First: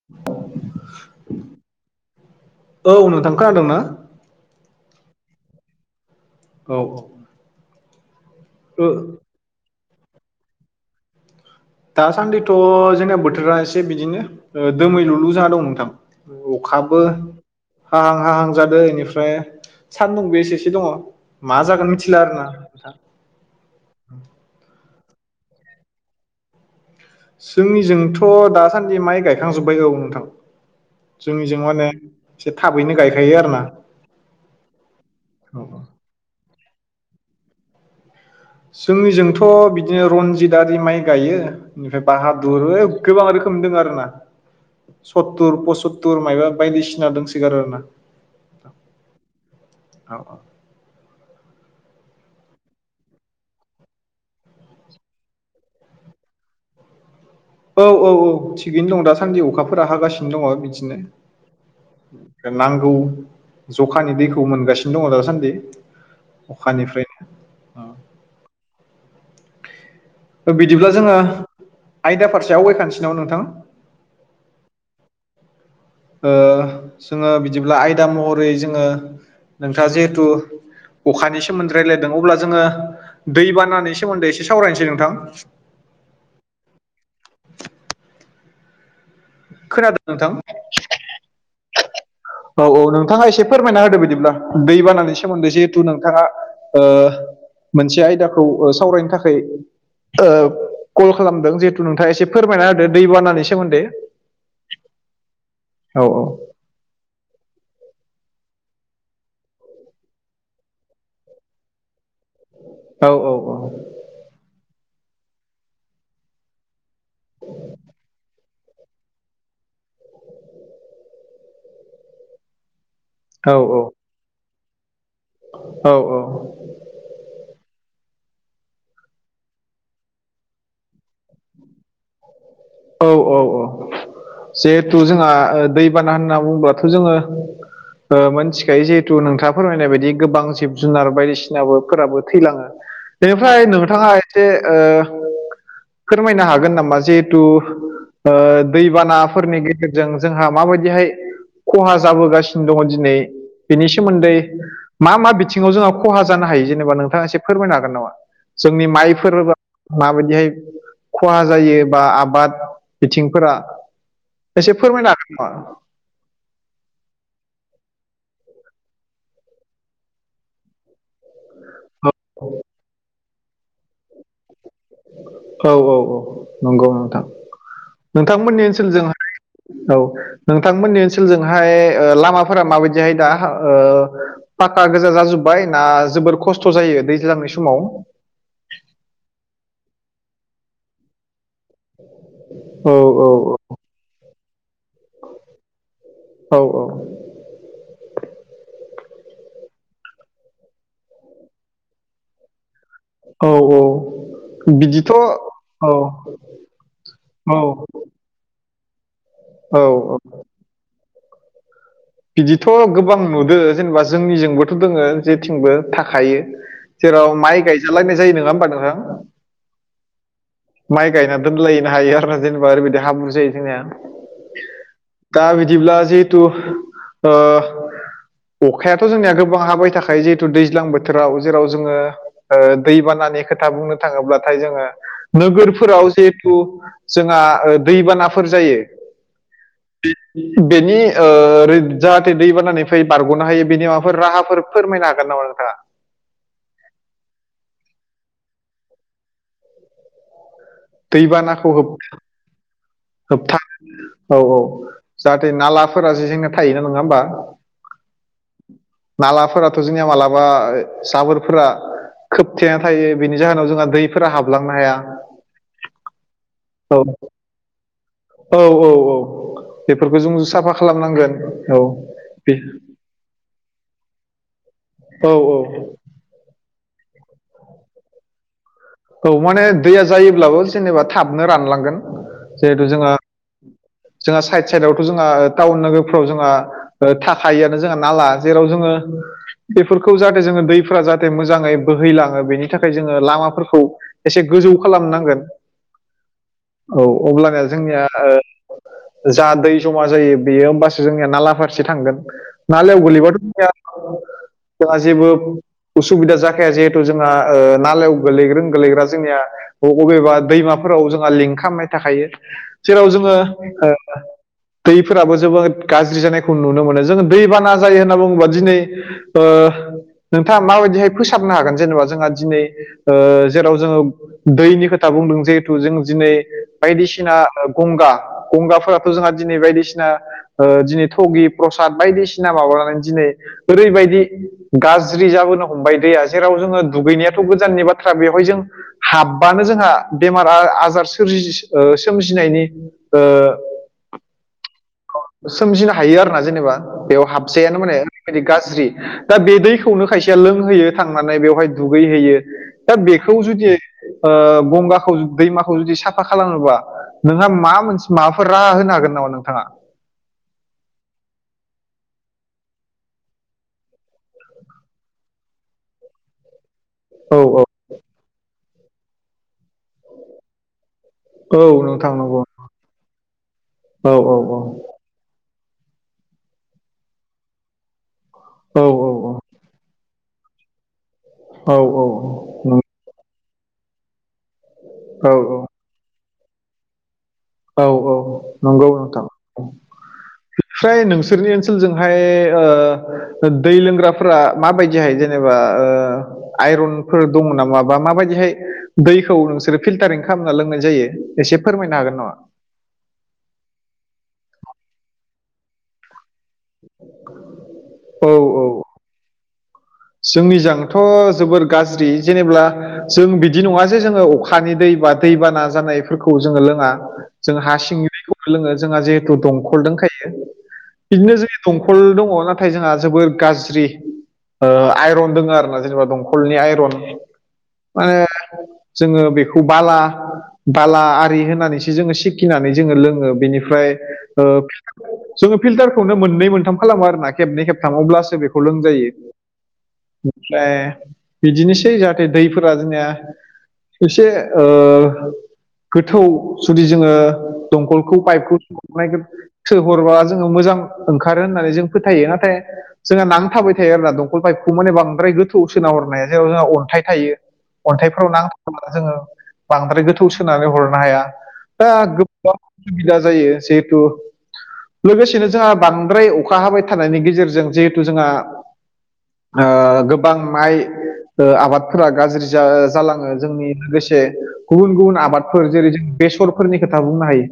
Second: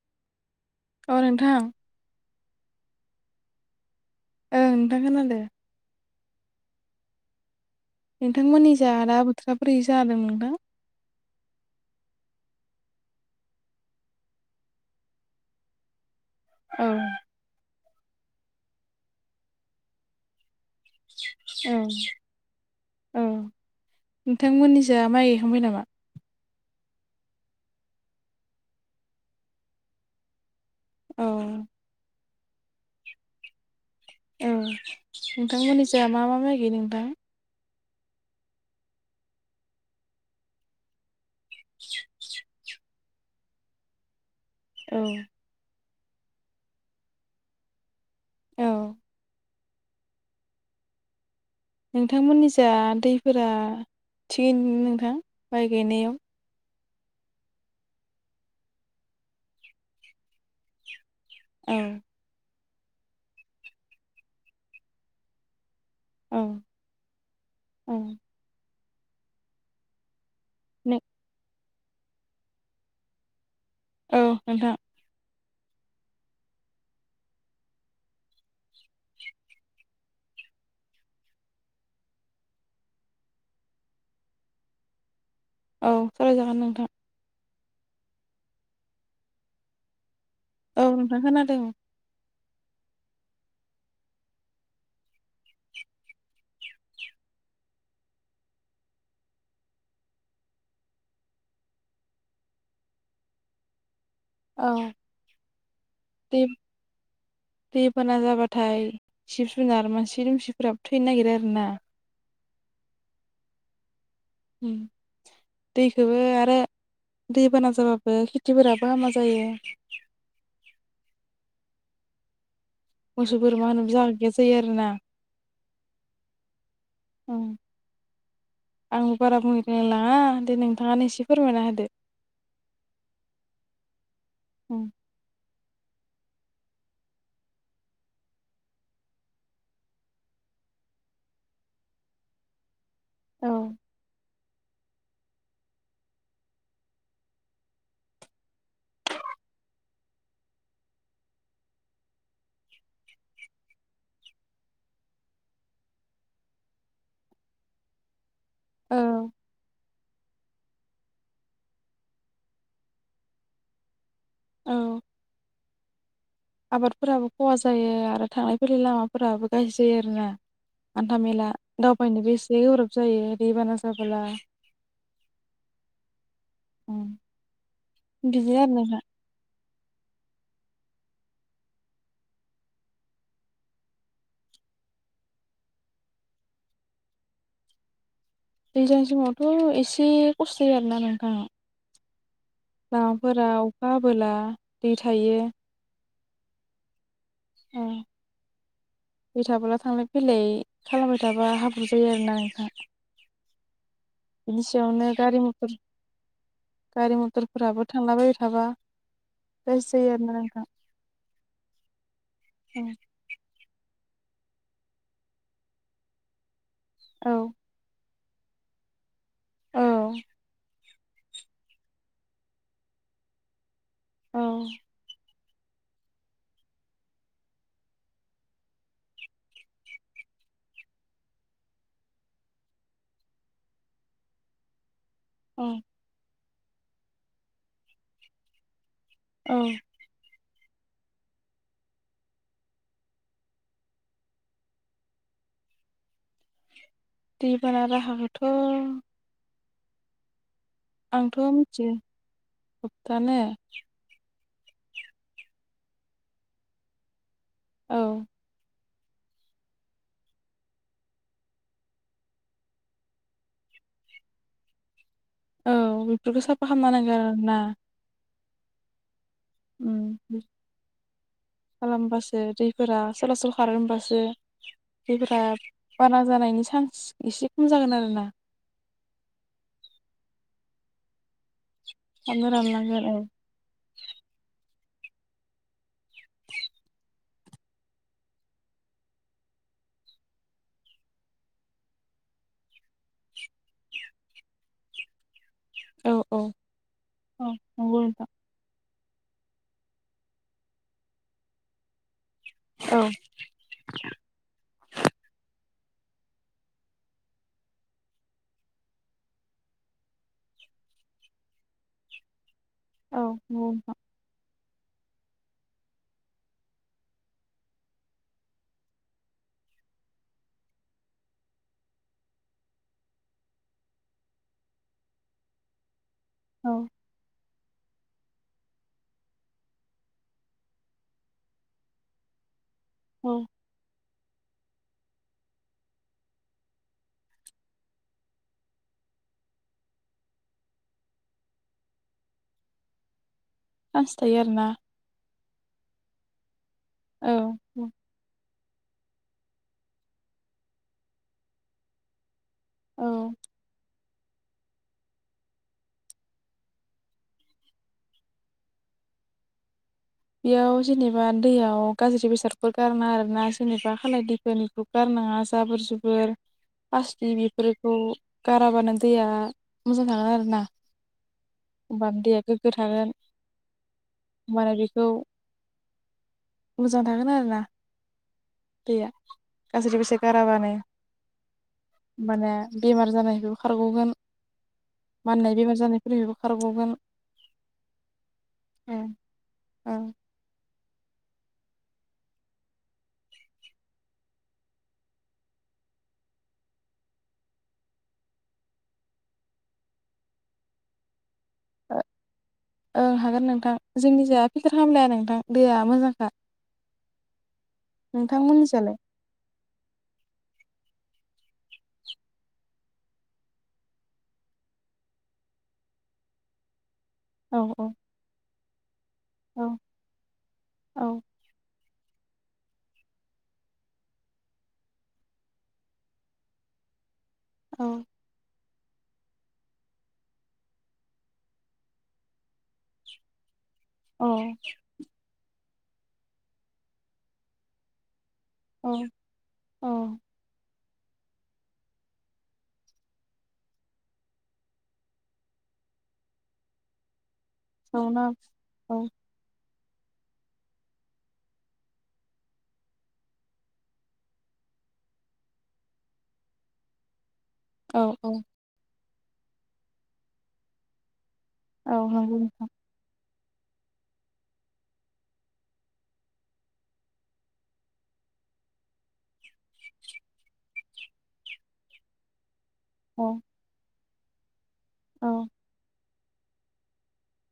[unintelligible] औ नोंथां औ नोंथां खोनादोंना ओं नोंथां खोनादों औ औ नोंथांमोननि जा आ दा बोथोरा बोरै जादोंमोनदां दासान्दिथ' जोंना बोथोरा एसे बिदिनो दोमै लुलु जाना दं नोंथां औ अखाबो हाहां हाहां जादों इनिफ्राय सानदुंबो एसे एसे दङ मा औ जागोन मिथिला आरोना नोंथां औ नोंथांमोननि जा माइ गायखांबाय नामा जोंनिजोंथ' दासान्दि माइ गायखांजोब्बाय औ नोंथां औ जोंनिजों माने एसे थाबैनो गायखायो आरो ना औ नोंथांमोननि जा मा मा माइ गायो नोंथां जोंनिजोंथ' बिदिनो रनजित आरि माइ गायो इनिफ्राय बाहादुर ऐ गोबां रोखोम दं आरो ना औ सत्तुर पसत्तुर मायाबा बायदिसिना दंसोगारो आरोना औ औ औ नोंथांमोननि जा दैफोरा थिगैनो नोंथां माइ गायनायाव औ औ औ थिगैनो दं दासान्दि अखाफोरा हागासिनो दङ बिथिंजाय औ नांगौ जखानि दैखौ मोनगासिनो दङ दासान्दि अखानिफ्राय ओम बिदिब्ला नों जोङो आयदा फारसे आवगायखानोसै नामा नोंथां औ नोंथां जोङो बिदिब्ला आयदा महरै जोङो नोंथाङा जिहेथु अखानि सोमोन्दै रायज्लायदों अब्ला जोङो दैबानानि सोमोन्दै एसे सावरायनोसै नोंथां। औ सरायजागोन नोंथां। खोनादों नोंथां? औ ओमफ्राय खोनादों। औ औ नोंथाङा एसे फोरमायना होदो बिदिब्ला दै बानानि सोमोन्दै जिहेथु नोंथाङा मोनसे आयदाखौ सावरायनो थाखाय कल खालामदों जिहेथु नोंथाङा एसे फोरमायना होदो दैबानानि सोमोन्दै। औ औ दे दैबाना जाबाथाय जिब जुनार मानसि दुमसिफोराबो थैनो नागिरो आरोना औ औ औ ओम दैखोबो आरो दै बाना जाबाबो खेथिफोराबो हामा जायो मोसौ औ बोरमा होनोबबो जागा गैया जायो आरो ना औ औ ओम आंबो बारा बुंनो [unintelligible] लाङा दे नोंथाङानो एसे फोरमायना होदो। औ औ औ ओं जिहेथु जोंहा दैबाना होनना बुङोबथ' जोङो। मोनथिखायो जिहेथु नोंथाङा फोरमायनाय बायदि गोबां जिब जुनार बायदिसिनाबोफोराबो थैलाङो। औ बेनिफ्राय नोंथाङा एसे फोरमायनो हागोन नामा? जिहेथु दैबानाफोरनि गेजेरजों जोंहा माबायदिहाय खहा जाबोगासिनो दङ दिनै बेनि सोमोन्दै मा मा बिथिङाव जोंहा खहा जानो हायो जेनेबा नोंथाङा एसे फोरमायनो हागोन नामा? जोंनि माइफोर माबायदिहाय खहा जायो बा आबाद बिथिंफोरा एसे औ फोरमायनो हागोन नामा? आबादफोराबो खहा जायो आरो थांलाय फैलाय लामाफोराबो गाह्रि जायो आरोना। हान्था मेला दावबायनोबो एसे गोराब जायो दैबाना जाबोला। औ औ औ नंगौ ओम नोंथां बिदिनो नोंथांमोननि आरो नोंहा ओनसोलजोंहाय औ नोंथांमोननि ओनसोलजोंहाय लामाफोरा माबायदिहाय दा? ओ फााखा गोजा जाजोब्बाय ना जोबोर खस्थ' जायो दैज्लांनि समाव? दैज्लां समावथ' एसे खस्थ'य आरोना नोंथाङ। औ लामाफोरा अखा हाबोला दै थायो। औ औ। [unintelligible] बे थाबोला थांलाय फैलाय खालामबाय थाब्ला हाब्रु जायो आरोना नोंथाङ। औ औ। बिनि सायावनो बिदिथ' गारि मर औ औ गारि मथरफोराबो औ थांलाबायबाय थाबा बे औ आरोना नोंथां। बिदिथ' गोबां नुद जेनेबा जोंनिजोंबोथ' दोङो जेथिंबो थाखायो। औ जेराव माइ गायजालायनाय जायो नङा होमबा नोंथां? औ। माइ गायना दोनलायनो हायो आरो ना, ओरैबादि हाब्रु जायो जोंना। औ दा बिदिब्ला जिहथु आ अखायाथ' जोंनिया गोबां हाबाय थाखायो जिहेतु दैज्लां बोथोराव जेराव जोङो दैबानानि खोथा बुंनो थाङोब्लाथाय जोङो औ नोगोरफोराव जिहेथु जोंहा दैबानाफोर जायो। औ। बेनि ओ जाहाथे दै बानानानै फै बारग'नो हायो बेनि माबाफोर राहाफोर फोरमायनो हागोन नामा नोंथाङा? दैबाना राहाखौथ' आंथ' दैबानाखौ मिथियो होबथ होबथानो औ औ जाहाथे नालाफोरा जे जेंना थायोना नङा होमबा? औ नालाफोराथ' जोंनिया मालाबा जाबोरफोरा खोबथेना थायो बेनि जाहोनाव जोंहा दैफोरा हाबलांनो हाया। औ बेफोरखौ साफा खालामनो औ नांगो आरो आर ना। औ औ औ। उम बेफोरखौ जों बिदि साफा खालामनांगोन औ खालामबासो बे दैफोरा सलासल खारो होमबासो औ औ औ। बारा जानायनि चान्स एसे खम जागोन आरो ना। औ माने दैया जायोब्लाबो जेनेबा थाबनो रानलांगोन खालामनो जिहेथु रानलांगोन जोङो औ जोंहा साइद साइदावथ' जोंहा टाउन नोगोरफ्राव जोंहा ओं थायोआानो जोंहा नाला जेराव जोङो बेफोरखौ जाहाथे जोङो दैफोरा जाहाथे मोजाङै बोहैलाङो बेनि थाखाय जोङो लामाफोरखौ खौ एसे गोजौ खालामनांगोन औ औ औ अब्लाना नंगौ जोंनिया नोंथां ओ जा दै जमा जायो बेयो होमबासो जोंनिया नाला फारसे थांगोन। नालाय औ [unintelligible] जोंहा जेबो उसुबिदा जाखाया जिहेथु जोंहा ओ-नालायाव गोग्लैग्रो गोलैग्रा जोंनिया बबेबा दैमाफोराव जोंहा लिंक खालामनाय थाखायो। जेराव औ जोङो नंगौ नोंथां ओ- दैफोराबो जोबोद गाज्रि जानायखौ नुनो मोनो जोङो दैबाना जायो होनना बुङोबा दिनै ओ-नोंथाङा माबायदिहाय फोसाबनो हागोन जेनेबा जोंहा दिनै ओ- जेराव जोङो दैनि खोथा बुंदों जिहेथु जों दिनै औ। बायदिसिना ओ-गंगा गंगाफोराथ' जोंहा दिनै बायदिसिना ओ-दिनै थगि प्रसाद बायदिसिना माबानानै दिनै औ ओरैबायदि गाज्रि जाबोनो हमबाय दैया जेराव जोङो दुगैनायाथ' गोजाननि बाथ्रा बेयाव हाय जों हाब्बानो जोंहा बेमार आजार सोरजि ओ- सोमजिनायनि ओ- सान्स थायो आरो ना। सोमजिनो हायो आरो ना जेनेबा बेयाव औ हाबजायानो माने। बेबायदि गाज्रि दा बे दैखौनो खायसेया लोंहोयो थांनानै बेवहाय दुगैहोयो। दा औ बेखौ जुदि ओ-गंगाखौ दैमाखौ जुदि साफा खालामोबा। नोंहा मा मोनस माबाफोर रा होनो हागोन नामा नोंथाङा? बेयाव जेनेबा दैयाव गाज्रि बेसादफोर गारना आर ना जेनेबा खालाय दैफोन खौ गारनाङा जाबोर जुबोर। पासटि औ बेफोरखौ गाराबानो दैया मोजां थागोन आरोना। औ होमबा नोंथां नंगौ दैया गोग्गो थागोन औ औ होमबानो औ बेखौ मोजां थागोन आरोना औ दैैया गाज्रि बेसाद गाराबानो। औ होमबानिया बेमार जानायखौ खारग'गोन औ माननाय बेमार जानाय फोरनिफ्रायबो खारगगोन। औ औ नंगौ ओं नोंथां। ओं फ्राय नोंसोरनि ओनसोलजोंहाय ओ-दै लोंग्राफोरा माबायदिहाय जेनेबा ओ- आइरनफोर दङ नामा बा माबायदिहाय दैखौ नोंसोरो फिल्टारिं खालामना लोंनाय जायो? एसे फोरमायनो हागोन नामा? ओं हागोन नोंथां जोंनि जाया फिलटार खालामलाया नोंथां दैया मोजांखा। औ औ नोंथांमोननिजालाय? जोंनिजोंथ' जोबोर गाज्रि जेनेबब्ला जों बिदि नङा जे जोङो अखानि दै बा दैबाना जानायफोरखौ जोङो लोङा। औ जों हा सिंनि दैखौबो लोङो जोंहा जिहेतु औ दंखल दंखायो औ बिदिनो जों दंखल दङ नाथाय जोंहा जोबोर गाज्रि। आइरन दङ आरो ना जेनेबा दंखलनि आइरन औ माने जोङो बेखौ बाला बाला आरि होनानैसो जोङो सिखिनानै जोङो लोङो बेनिफ्राय जोङो फिल्टारखौनो मोननै मोनथाम खालामो आरोना खेबनै खेबथामावब्लासो बे सुलों जायो अ ओमफ्राय बिदिनोसै जाहाथे दैफोरा जोंनिया एसे ओ-गोथौ जुदि जोङो औ दंखलखौ ना पाइपखौ औ [unintelligible] सोहरबा जोङो मोजां ओंखारो होननानै जों फोथायो नाथाय जोंहा नां थाबाय थायो आरोना दं अकल पाइपखौ माने बांद्राय गोथौ सोना हरना हाया जेराव जोंहा अन्थाइ थायो औ औ अन्थाइफोराव नां जोङो बांद्राय गोथौ सोनानै हरनो हाया दा औ गो नंगौ नोंथां सुबिदा जायो जिहेथु लोगोसेनो जोंहा बांद्राय अखा हाबाय थानायनि गेजेरजों जिहेथु जोंहा गोबां माय आबादफोरा गाज्रि औ जालाङो जोंनि लोगोसे गुबुन गुबुन औ आबादफोर जेरै जों बेसरफोरनि खोथा बुंनो हायो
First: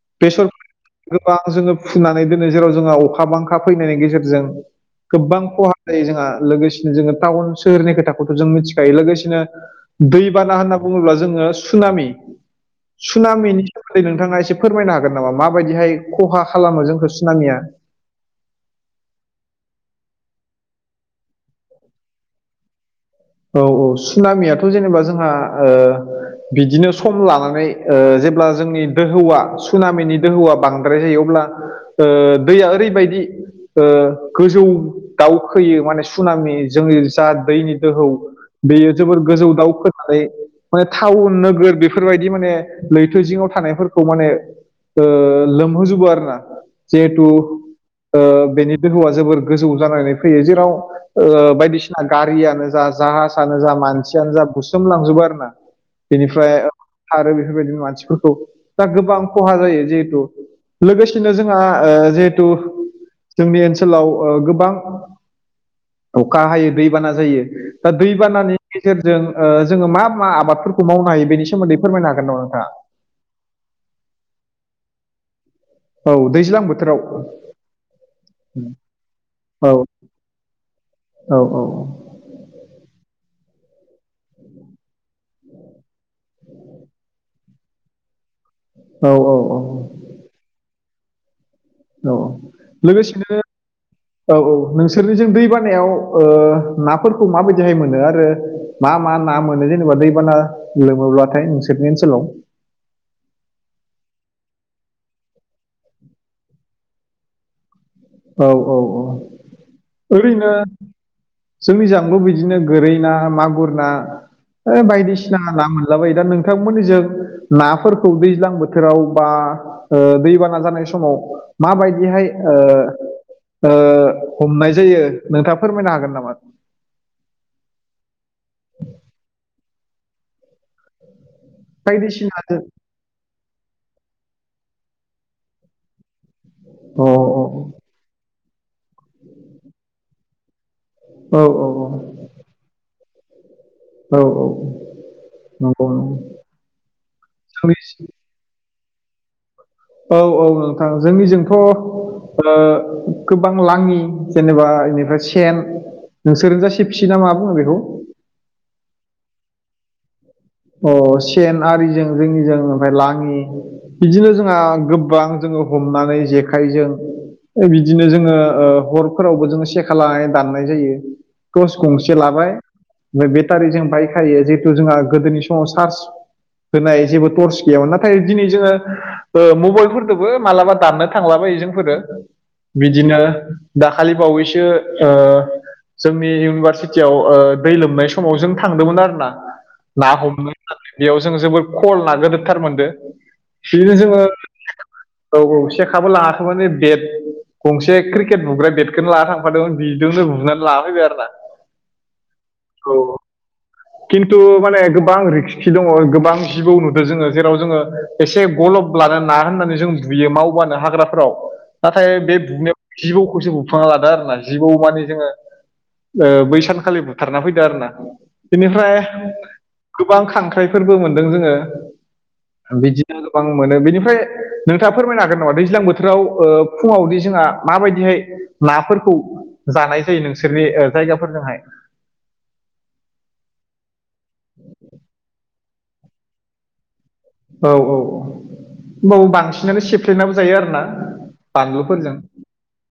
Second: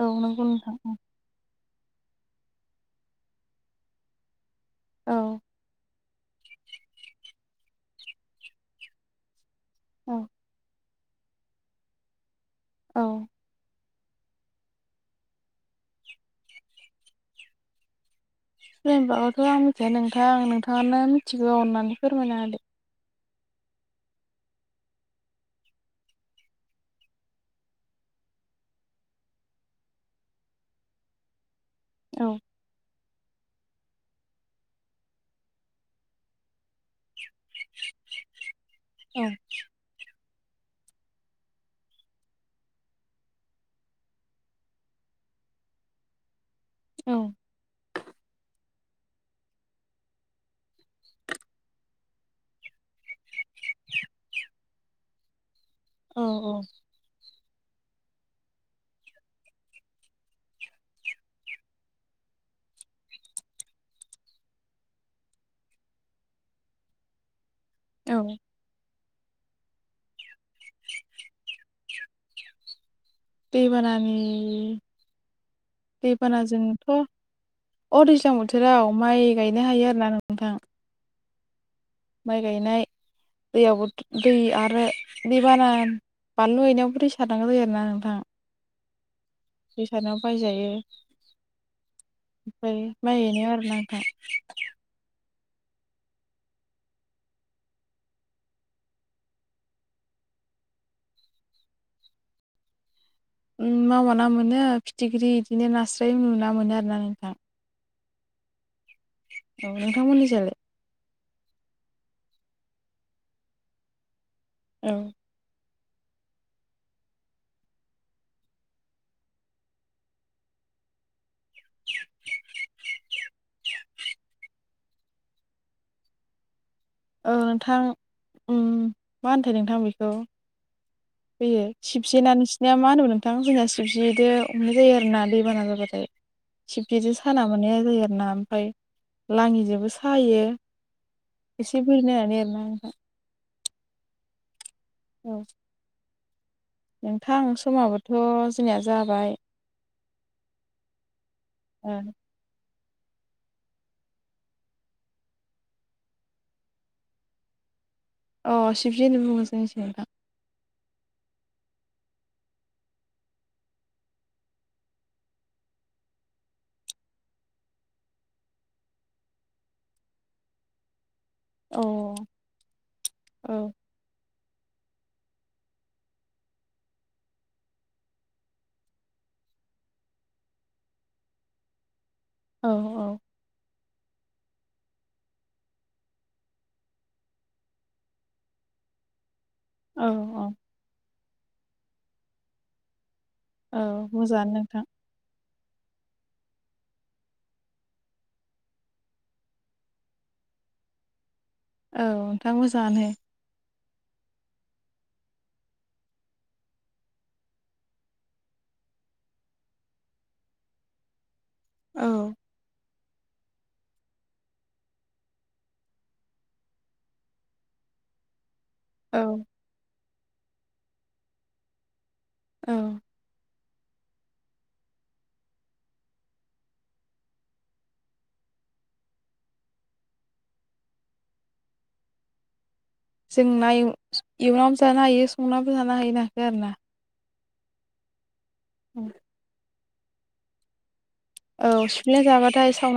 औ नंगौ बेसर नोंथां औ गोबां जोङो फुनानै दोनो जेराव जोंहा अखा बांखा फैनायनि गेजेरजों औ गोबां खहा जोंहा लोगोसेनो जोङो टाउन सोहोरनि खोथाखौथ' जों मिथिखायो लोगोसेनो औ दैबाना होन बुङोब्ला जोङो सामि औ सिनि नोंथाङा एसे फोरमायनो हागोन नामा माबायदिहाय खहा खालामो जोंखौ सिनाामिया [unintelligible] ' आं मिथिया नोंथां नोंथाङानो मिथिगौ होननानै फोरमायना होदे औ औ सुनामियाथ' जेनेबा जोंहा बिदिनो सम लानानै जेब्ला जोंनि दोहौआ सुनामिनि दोहौआ बांद्राय जायो अब्ला [inaudible] ओ दैया ओरैबायदि गोजौ दाउखोयो माने सुनामि जोंनि जा दैनि दोहौ बेयो जोबोर औ गोजौ दाउखोनानै माने टाउन नोगोर बेफोरबायदि माने लैथो जिङाव थानायफोरखौ माने लोमहोजबो आरो ना औ जिहेथु बेनि दहौआ जोबोर गोजौ जानानै फैयो जेराव बायदिसिना गारियानो जा जाहाजानो जा मानसियानो जा बुसोमलांजोबो आरो ना औ बेनिफ्राय औ खारो बेफोरबायदि मानसिफोरखौ दा गोबां खहा जायो जिहेथु लोगोसेनो जोंहा जिहेथु जोंनि ओनसोलाव गोबां अखा हायो दैबाना जायो दा औ दैबानानि गेजेरजों जोङो मा मा आबादफोरखौ मावनो हायो बेनि सोमोन्दै फोरमायनो हागोन नामा नोंथाङा दैबानानि औ दैज्लां बोथोराव दैबानाजोंथ' अ दै्लां बोथोराव माइ औ गायनो हायो आरोोना नोंथां औ औ औ माइ गायनाय दैयावबो दै आरो दै बाना बानलु गनायावबो दै सारनांगौ जायो आरोना नोंथां औ औ औ दैसारनायाव बायजायो औ ओमफ्राय लोगोसेनो बायहैनायाव आरो ना नोंथां औ औ नोंसोरनिजों दै बानायाव नाफोरखौ माबायदिहाय मोनो आरो मा मा ना मोनो जेनेबा दैबाना लोमोब्लाथाय नोंसोरनि ओनसोलाव मावााना मोनो फिथिख्रि बिदिनो नास्राय नुना मोनो आर ना नोंथां औ औ औ औ ओरैनो नोंथांमोननिजालाय जोंनिजाबो बिदिनो गोरै ना मागुर ना बायदिसिना औ बायसिना ना मोनला बायो दा नोंथांमोनिजों नाफोरखौ दैज्लां बोथोराव बा दैबाना जानाय समाव माबायदिहाय हमनाय जायो नोंथाङ फोरमायनो हागोन नामा औ नोंथां उम मा होनथाय नोंथां बेखौ? बे सिबसेना बायदिसिना अ नोंसनिया मा होनोमोन नोंथां जोंना सिबसेदो हमनाय जायो आरोना दैबाना जाबाथाय। अ औ सिरखेजों साना मोननाय जायो आरोना ओमफाय लाङिजोंबो सायो। औ औ एसे ब [inaudible] होननानै आरोना नोंथां। औ औ। औ नंगौ नंगौ नोंथां जोंनि समाबोथ' जोंनिया जाबाय। औ औ नोंथां जोंनिजोंथ' ओ गोबां लाङि जेनेबा बेनिफ्राय सेन नोंसोरो जा फिसि ना मा बुो बेखौ अ सिबजि होन बुङो जोंनिथिं नोंथां अ सेन आरिजों जोंनिजों ओमफ्राय लाङि बिदिनो जोंहा गोबां जोङो हमनानै जेखाइजों बिदिनो जोङो हरफोरावबो जोङो सेखा लानानै दाननाय जायो तस अ गंसे औ लाबाय ओम बेटारि जों बायखायो जिहेतु जोंहा गोदोनि समाव चार्ज होनाय जेबो टर्स गैयामोन नाथाय दिनै जोङो ओ मबाइलफोरदबो मालाबा दाननो थांलाबायो जोंफोरो औ औ बिदिनो। दाखालि बावैसो ओ जोंनि इउनिभारसिटियाव ओ दै लोमनाय समाव जों थांदोंमोन आरोना। औ ना हमनो औ होनानै बेयाव जों जोबोर खल ना गोदोरथार मोनदो। औ बिदिनो जोङो मोजाङानो नोंथां औ औ सेखाबो लाङाखैमोन ओ बेद गंसे क्रिकेट बुग्रा बेटखोनो लाना थांफादोंमोन बिदोंनो बुनान लाना फैबाय आरो ना। औ नोंथां मोजां औ आनो। खिन्थु माने गोब गोबां रिस्कि दङ गोबां जिबौ नुदो जोङो। जेराव जोङो एसे गलब ब्लानो ना होननानै जों बियो मावबानो हाग्राफोराव औ नाथाय बे बुनायाव जिबौखौसो बुफ्लांना लादो आरो ना। जिबौ माने जोङो ओ बैसान खालि बुथारना फैदो आरो ना। बिनिफ्राय औ। गोबां खांख्राइफोरबो मोनदों जोङो। औ बिदि गोबां मोनो। बिनिफ्राय नोंथाङा फोरमायनो हागोन नामा दैज्लां बोथोराव ओ फुङावदि जोंहा मा बायदिहाय नाफोरखौ जानाय जायो नोंसोरनि ओ जायगा फोरजोंहाय? जों ना एव एवनाबो जानो हायो संनाबो जानो हायो नाखो आरो ना। औ औ औ। होमबाबो बांसिनानो सेफ्लेनाबो जायो आरोना। औ सिफ्लेना जाबाथाय साव